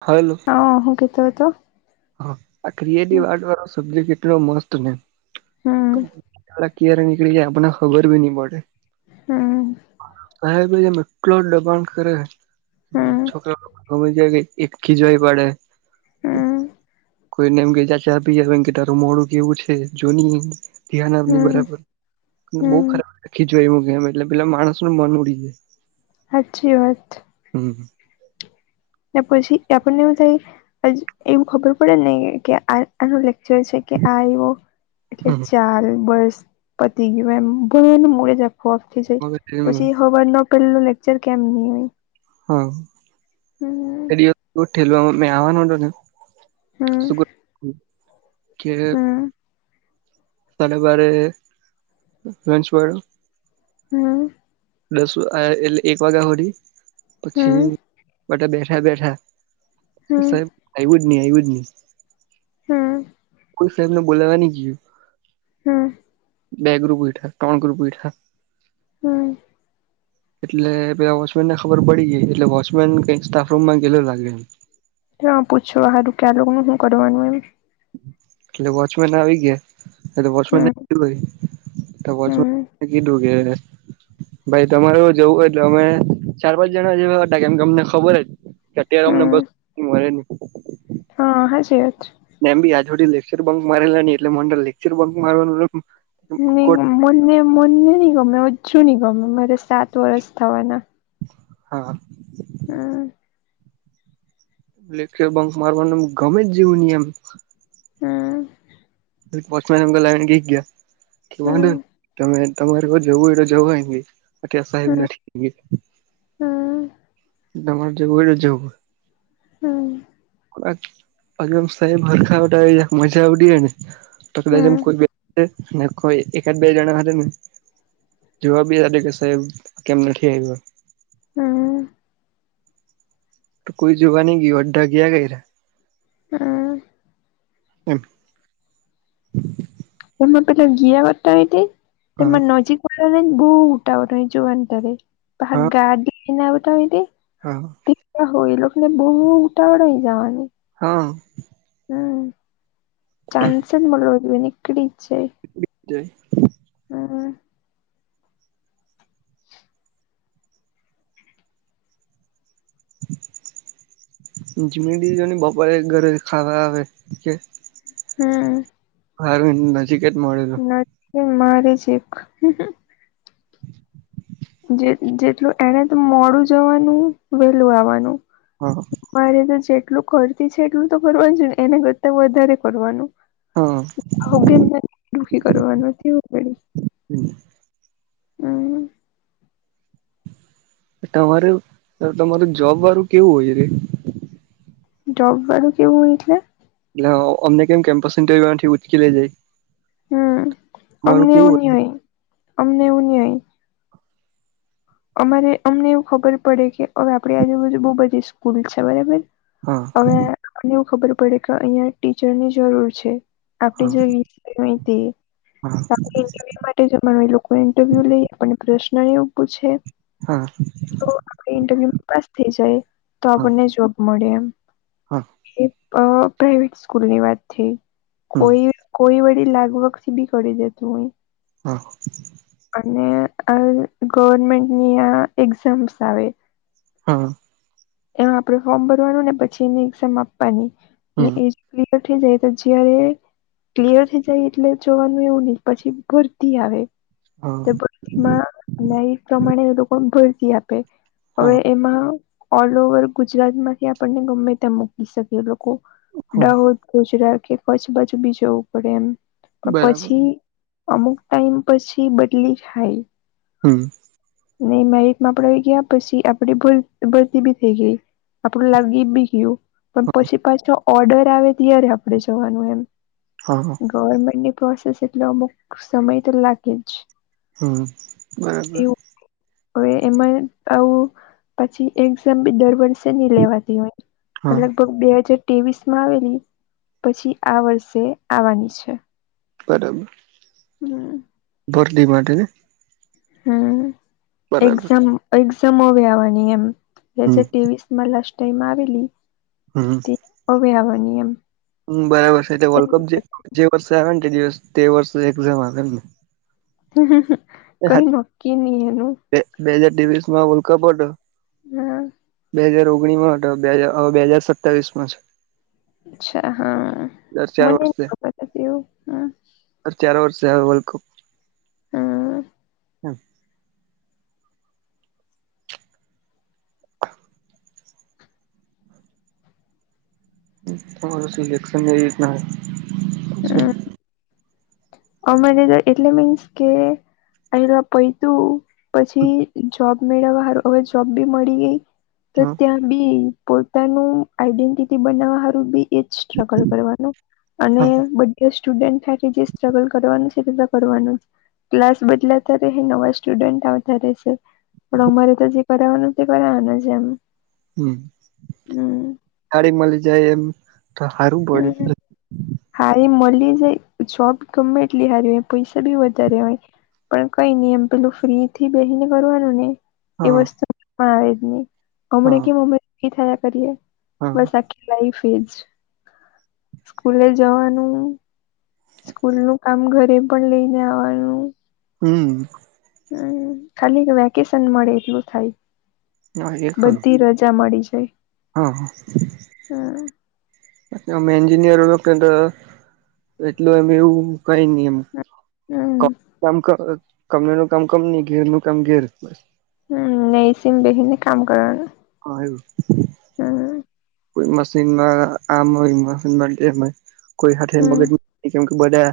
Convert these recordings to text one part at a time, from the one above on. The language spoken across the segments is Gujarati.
હલો હ હુ કેતો તો હા આ ક્રિએટિવ આર્ટ વાળો સબ્જેક એટલો મસ્ત ને હમ ક્યારે નીકળી જાય આપને ખબર ભી નહી પડે હમ હ [inaudible] એટલો દબાણ કરે હમ છોકરા ગમી જાય કે એ ખીજવ્ય પડે હમ્મ કોઈને એમ કે ચાલ ચા પીએ તો કે તારું મોડું કેવું છે જોની ધ્યાન આપ બરાબર, બહુ હમ ખરાબ રાખી જ એ કે એમ એટલે પેલા માણસ નું મન ઉડી જાય. સાચછી વાત. હમ હ. ને પછી આપણને એવુ થાય, એવું ખબર પડે નહી કે આ આનું લેક્ચર છે. કે આ એવો, એટલે ચાલ બસ પતી ગયું એમ. બોવાને મડે જો આપતી જઈ, હમ પછી હવાર ન કરે નું લેક્ચર કેમ નહી હોય. હા, હમ ઠેલ મે આવવાનો ને. શ હમ [unintelligible] કે હમ તલેબરે લચ બ [unintelligible] હમ. દસ એટલે એક વાગ્યા હોડી, હમ પછી માટે બેઠા બેઠા. હમ સાહેબ હાઈવુડ નની હાઈવુડ નની. હમ. કોઈ સાહેબને બોલાવવા નનીઈએ. હા. બે ગ્રુપ એઠા ટોન ગ્રુપ એઠા. હમ. એટલે પેલા વોચમેનને ખબર પડી ગઈ એટલે વોચમેન કઈક સ્ટાફ રૂમ માં ગેલો લાગે એમ. હ પૂછો હારું ક્યા લોકો નું શું કરવાનું એમ. એટલે વોચમેન આવી ગયા. એ તો બસ હમ હમ એસ ડુકે ભાઈ તમારે જવું હોય એટલે અમે ચાર પાંચ જણા જેવા હતા કેમ કે અમને ખબર જ. અત્યારે અમને હમ બસ મરે ન. હા હાચી વાત. ને એમ બી આજ હુંધી લેક્ચર બંક મારેલા નહીં એટલે મન તો લેક્ચર બંક મારવાનું ને [unintelligible] મને મને નહીં ગમે, ઓજું નહીં ગમે, મારે સાત વરસ થાવાના. હા. હમ્મ. લેક્ચર બંક મારવાનું આમ ગમે જ જેવું ની એમ. હમ. પન લ ગ કે કોને હમ તમે. તમારે હવે જવું હોય તો જવાય નહીં, અત્યારે સાહેબ નથી [unintelligible] હમ્મ. તમારે જવું હોય તો જવો. હમ્મ. મ સા ભ ખા મજા આવ. તો હમ કદામ કોઈ બે કોઈ એકાદ બે જણા ને. જોવા બીયાર કે સાહેબ કેમ નથી આવ્યો. હમ તો કોઈ જુગ ન ગય અ ડડા ગયા ગય એ. હા. ઓણ. એમાં પેલા ગીયા કરતા હતી હા તેમાં નજીક. બુટ આ જોુવા ત્યારે ગાડી નાતા હો. હા હા. દી હોય એ લોકો ને બહુ ઉટવળઈ જવાની. હા. હમ ચન્સ મળળકડી છેે. જય. હમ. [unintelligible] જમ દજને પપા ઘરે ખાવા આવે કે. હા. સારું નજીક જ મળે. મારે છે એક. જે જેટલું એને તો મોડું જવાનું વેલું આવવાનું. હા. મારે તો જેટલું કરતી છે એટલું તો કરવાનું છે ને એના કરતા વધારે કરવાનું. હા ગમ દુઃખી કરવાનુંવું. હમ. તમારે તમારું જોબ વાળું કેવું હોય રે. જબ બાડુ કેવું હોયલે. એટલે અમેક એમ ક કેમ્પસન્ટ ઠ ઉચકી લ જાય હમ તમારું અમને એવું કેવું નહ હોય અમને એવું નહ હોય. અમારે અમને એવું ખબર પડે કે હવે આપણી આજુબાજુ બહુ બધી સ્કૂલ છે બરાબર. હોય હવેને એવું ખબર પડે કે અહિયાં ટીચરની જરૂર છે. હા આપણે જોઈય તે. હા. જનો એ લોકો ઇન્ટરવ્યુ લઈ આપણને પ્રશ્ન એવ પૂછે. હા. તો આપ ઇન્ટરવ્યુમાં પાસ થઈ જાય તો હા આપણને જોબ મળે એમ. હા હા પ્રાઈવેટ સ્કૂલ ની વાત છે હમ કોઈ. કોઈ વળડી લાગભગ સી બી કરીડી દે તું હો. હા. અને આ ગવર્મેન્ટની આ એક્ઝામ્સ આવે. હા. એમાં આપડણે ફોર્મ ભરવાનું ને પછી એની એક્ઝામ આપવાની ને હમ એ. પઠ જાય તો જી. ક્લિયર થઈ જાય એટલે જોવાનું એવું નહિ પછી ભરતી આવે. હા માં ન પ્રમાણે એ લોકો ભરતી હતા. હવે હા એમાં ઓલ ઓવર ગુજરાત માંથી આપણને ગમે ત્યા મકી શકી. હા દાહોદ ગુજરા કે કચ્છ બાજુ બી જવું પડે એમ પણ બરાબર પછી. અમુક ટાઈમ પછી બદલી જાય. હમ નહી મેરટ માં આપડા આવીય ગયા પછી આપડી બી થઈ ગઈ આપ લાગી બી ગયું પણ પછી પાછો ઓર્ડર આવે ત્યારે આપડણે જવાનું એમ હા હા ગવર્મેન્ટની પ્રોસેસ એટલો અમુક સમય તો લાગે જ હમ બરાબર એવું હવે એમાં આવું પછી એક્ઝામ બી દર વર્ષે નની લેવાતી હોય હા અલગભ બે હજાર ત્રેવીસ માં આવેલી પછી આ વર્ષે આવવાની છે બરાબર હમ બરલી માટેને હમ બરાબર એક્ઝામ એક્ઝામવી આવવાની હમ એમજવી મા લસ્ટ ટાઈમ આવેલી હમ ઓવે આગ નિયમ હમ બરાબર છે એટલે વર્લ્ડ કપ જે જે વર્ષે આવે ને તે વર્ષ એક્ઝામ આવે ને કોઈ નોકી ન એનું બે હાજાર ત્રેવીસ માં વર્લ્ડ કપ બોર્ડ હમ બે હાજર ઓગણીસ માં બે હાજર સતાવીસ માં છે અચ્છા હા દર ચાર મને ખ એવું હમ સર ચાર વર્ષ વર્લ્ડ કપ હા હા તો તમારું સિલેક્શન ન જ ના અમરે એટલે મીન્સ કે એ પૈતું પછી જોબ મેળવવા હવે જોબ બી મળી ગઈ તો હા ત્યાં બી પોતાનું આઈડેન્ટિટી બનાવારું બી એ જ સ્ટ્રગલ કરવાનું અને હા બધે સ્ટુડન્ટ સાથે જે સ્ટ્રગલ કરવાનું છે કે ન કરવાનું છે ક્લાસ બદલાતા રહેશે નવા સ્ટુડન્ટ આવતા રહેશે પણ અમારે તો જે કરવાનું તે કરવાવાનું છે એમ હમ હમ થાડીી મળી જાય એમ તો સારું પડે હા એ મળી જાય જોબ ગમે એટલી હારી હોય પૈસા બી વધારે હોય પણ કઈ નઈ એમ પેલું ફ્રી થી બેસીને કરવાનું ને એ હા વસ્તુ આવે જ નહી હા હમણા કેમ હ થયા કરીએ હા બસ આખી લાઈફ એજ સ્કૂલે જવાનું સ્કૂલ નું કામ ઘરે પણ લઈને આવવાનું હમ હમ ખાલી વેકેશન મળે એટલું થાય હ એે ખરું બધી રજા મળી જાય હા હમ અમે એન્જિયર એટલું એમ એવું કઈ નહી એમ હમ કંપની નું કામ કંપની એ ને ઘેર નું કામ ઘેર હમ એસી મ બેહીને કામ કરવાનું હા એવું હમ કોઈ મશીનમાં આમ હોય મશીન માં ડેમેજ હોય કોઈ હાથે મગજ હમ [unintelligible] કેમ કે બધા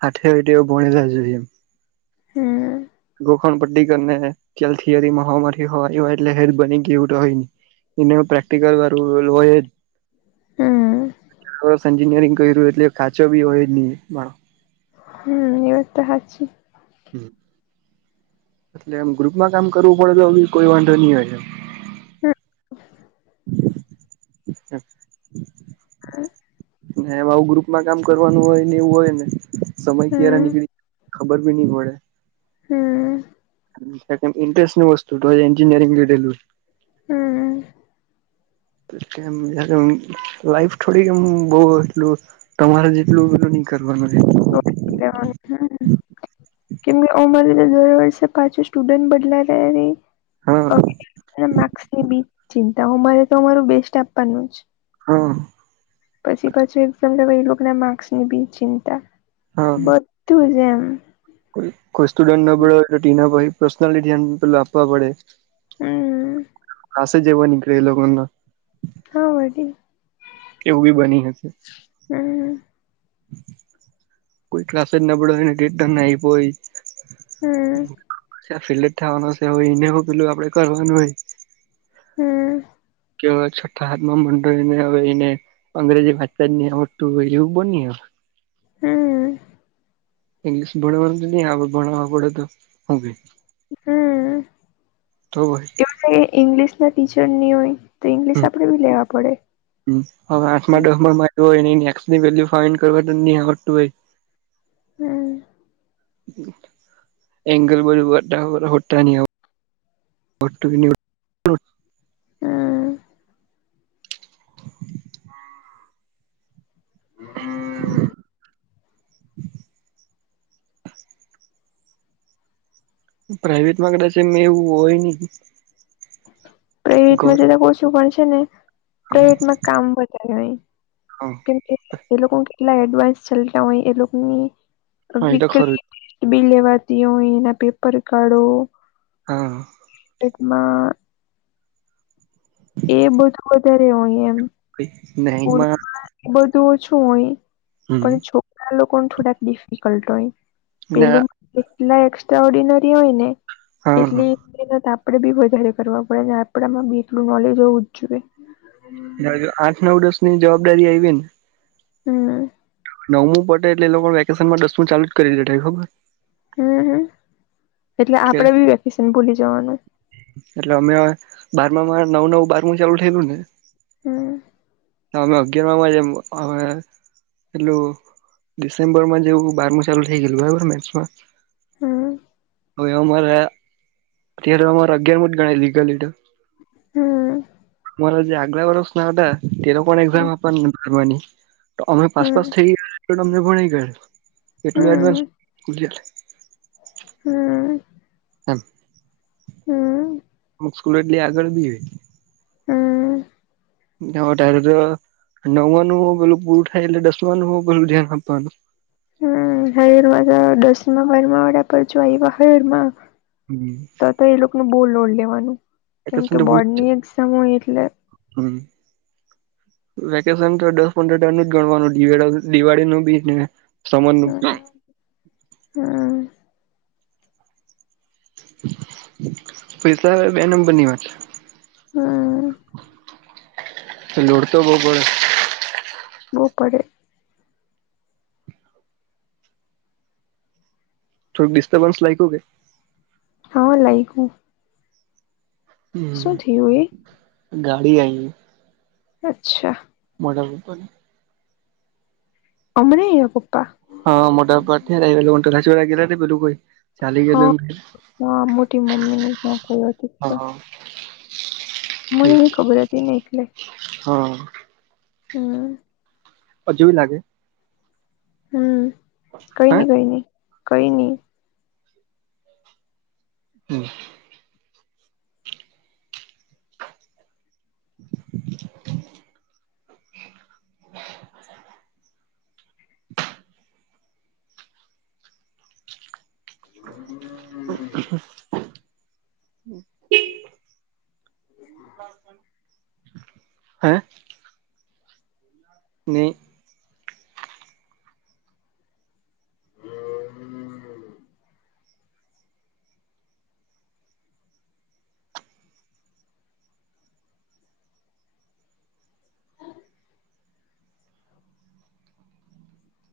હાથે હોય તેવ ભણેલા જ હોય એમ [inaudible] હમ ગોખણ પટ્ટી કરી ને ક્યા થિયરીમાં હોવા થી હોય એટલે હેલ્ બની ગય એવુંય એને પ્રેક્ટિકલ વારું [unintelligible] હોય જ હમ [unintelligible] એન્જિનિયરિંગ કર્યું એટલે કાચો બી હોય જ નહીં મારો હમ એવ તો હાચી હમ્મ એટલે એમ ગ્રુપમાં કામ કરવું પડે તો બ કોઈ વાંધો નહી હોય એ [unintelligible] [unintelligible] ના એમાં આવું ગ્રુપમાં કામ કરવાનું હોય ને એવું હોય ને સમય ક્યારે હમ નીકળી ખબર બી નહીં પડે હમ ઇન્ટરેસ્ટ નું વસ્તુ તો એન્જિનયરિંગ લીધેલું [inaudible] લાઈફ થોડીક એમ બઉ એટલું તમારે જેટલું બધું નહી કરવાનું રે અ મારે તો દર વર્ષે પાંચ સ્ટુડન્ટ બદલા રહે હા રહી માર્ક્સ ની બી ચિંતામારે તો અમારું બેસ્ટ આપવાનું જ હા. પછી પાછું એક્ઝામ લવા એ ના માર્ક્સની બી ચિંતા હા બદ ટુ જેમ કોઈ સ્ટુડન્ટ નબળો હોય તો ટી પર્સનલી ધ્યાન પેલ આપવા પડે હમ્મ હસે જેવા એ લોકોગનાત હા વળી કે એવું બી બની હકે હમ્મ કોઈ ક્લાસે જ નબળો હોયને તે તમને આપ્યો હોય હમ કા ફિલ્ડડ થવા છે હોય ને પેલું આપડે કરવાનું હોય હમ્મ કેવા છતાં આજ ના મંડળ ને હવે એને અંગ્રેજી વાંચતા નહી આવડતું હોય એવું બની હક હમ્મ ઇંગ્લીશ ભણવા તો નહી ભણ પડે તો હવે તો ઈ. એ ઈંગ્લિશ ના ટીચર ની હોય તો ઇંગ્લિશ આપડે બી લેવા પડે હવે આઠ મો હમ દહ મો ભણતો હોય એને એક્સ ની વેલ્યુ ફાઈન્ડ કરવા નહી આવડતું હોય હમ્મ એંગલ બરાબર બરાબર હોટા નહી હોતું [unintelligible] હમ્મ પ્રાઈવેટ માં કદાચ છે એવું હોય નહીં પ્રાઈવેટમાં જતા કોશું પણ છે ને હા પ્રઇવેટમાં કામ વધારે નહી હા. કેમ કે એ લોકો કેટલા એડવાન્સ ચાલતા હોય એ લોકોની હા એ તો વીકલી ખરું બિલ લેવાતીઓ એના પેપર કાઢો હા. ના. એ બધું વધારે હોય એમ વીક નહી સ્કૂલ માં બધું ઓછું હોય હમ પણ છોકરા લોકો થોડાક ડિફિકલ્ટ હોય ના પેલું એટલા એસ્ટ્રા ઓર્ડિનરી હોય ને હા એટલી આપણેે બી વધારે કરવા પડે ને આપણામાં બી એટલું નોલેજ હોવું જ જોઈએ આઠ નવ દસ ની જવાબદારી આવી ને હમ નવમું પટે એટલે લોકો વેકેશન માં દસમું ચાલુ જ કરી જ દેતા હોય ખબર હમ હમ એટલે કે આપણે બી વેકેશન ભૂલી જવાનું એટલે અમે બારમામાં નવ નવ બારમું ચાલુ થયેલું ને હમ તો અમે અગિયારમાં જે હવે એટલું ડિસેમ્બર માં જેવું બારમું ચાલુ થઈ ગયેલું બરાબર મેચમાં હમ હવે અમારે અત્યારે અમારે અગિયાર મો જ ગણાય લીગલ તો હમમ મારા જે આગલા વર્ષ ના હતા તેનો પણ એક્ઝામ હમ આપવાની તો અમે પાસ હમ પાસ થઈ ગયા તો અમને ભણી ગયા એટલું તો એડવાન્સ હયરમાં [unintelligible] અમુક સ્કૂલો એટલી આગળ બી વધરે તો નવમાંનું હો પેલું પૂરું થાય એટલે દસવાનું હો પેલું ધ્યાન આપવાનું હમમ હયુર માં દસમા વારમાં વળ્યા પર જો આવ હયુર માં હમ તો તો એ લોકોને બહુ લોડ લેવાનું કેમ વેકેશન કે તો ભૂલી જ બોર્ડની એક્ઝામ હોય એટલે હમ વેકેશન તો દસ પંદર [unintelligible] નું જ ગણવાનું દિવાળી દિવાળી નું બી ને સમર નું હમ પૈસા હવે બે નંબર ની વાત છે હમ લોડ તો બહુ પડે બહુ પડે થોડીક ડિસ્ટર્બન્સ લાગ્યું કે હા લાગ્યું શું હમ થયું એ? ગાડી આઈ. અચ્છા. મોટર [unintelligible] અમે નઈ પપ્પા. હા મોટાપાથી લઈ હું તને બલું કોઈ ચાલી હા ગયેલું એમ હા મોટી મમ્મી નું ક્યાં કઈ હતું કઈ. હા મન નઈ ખબર હતીને એટલે. હા. હમ્મ. હજુ બી લાગે? હમ્મ, કોઈ હે ની કોઈ ની કોઈ ની. હમ્મ. [inaudible] [inaudible] હે? ની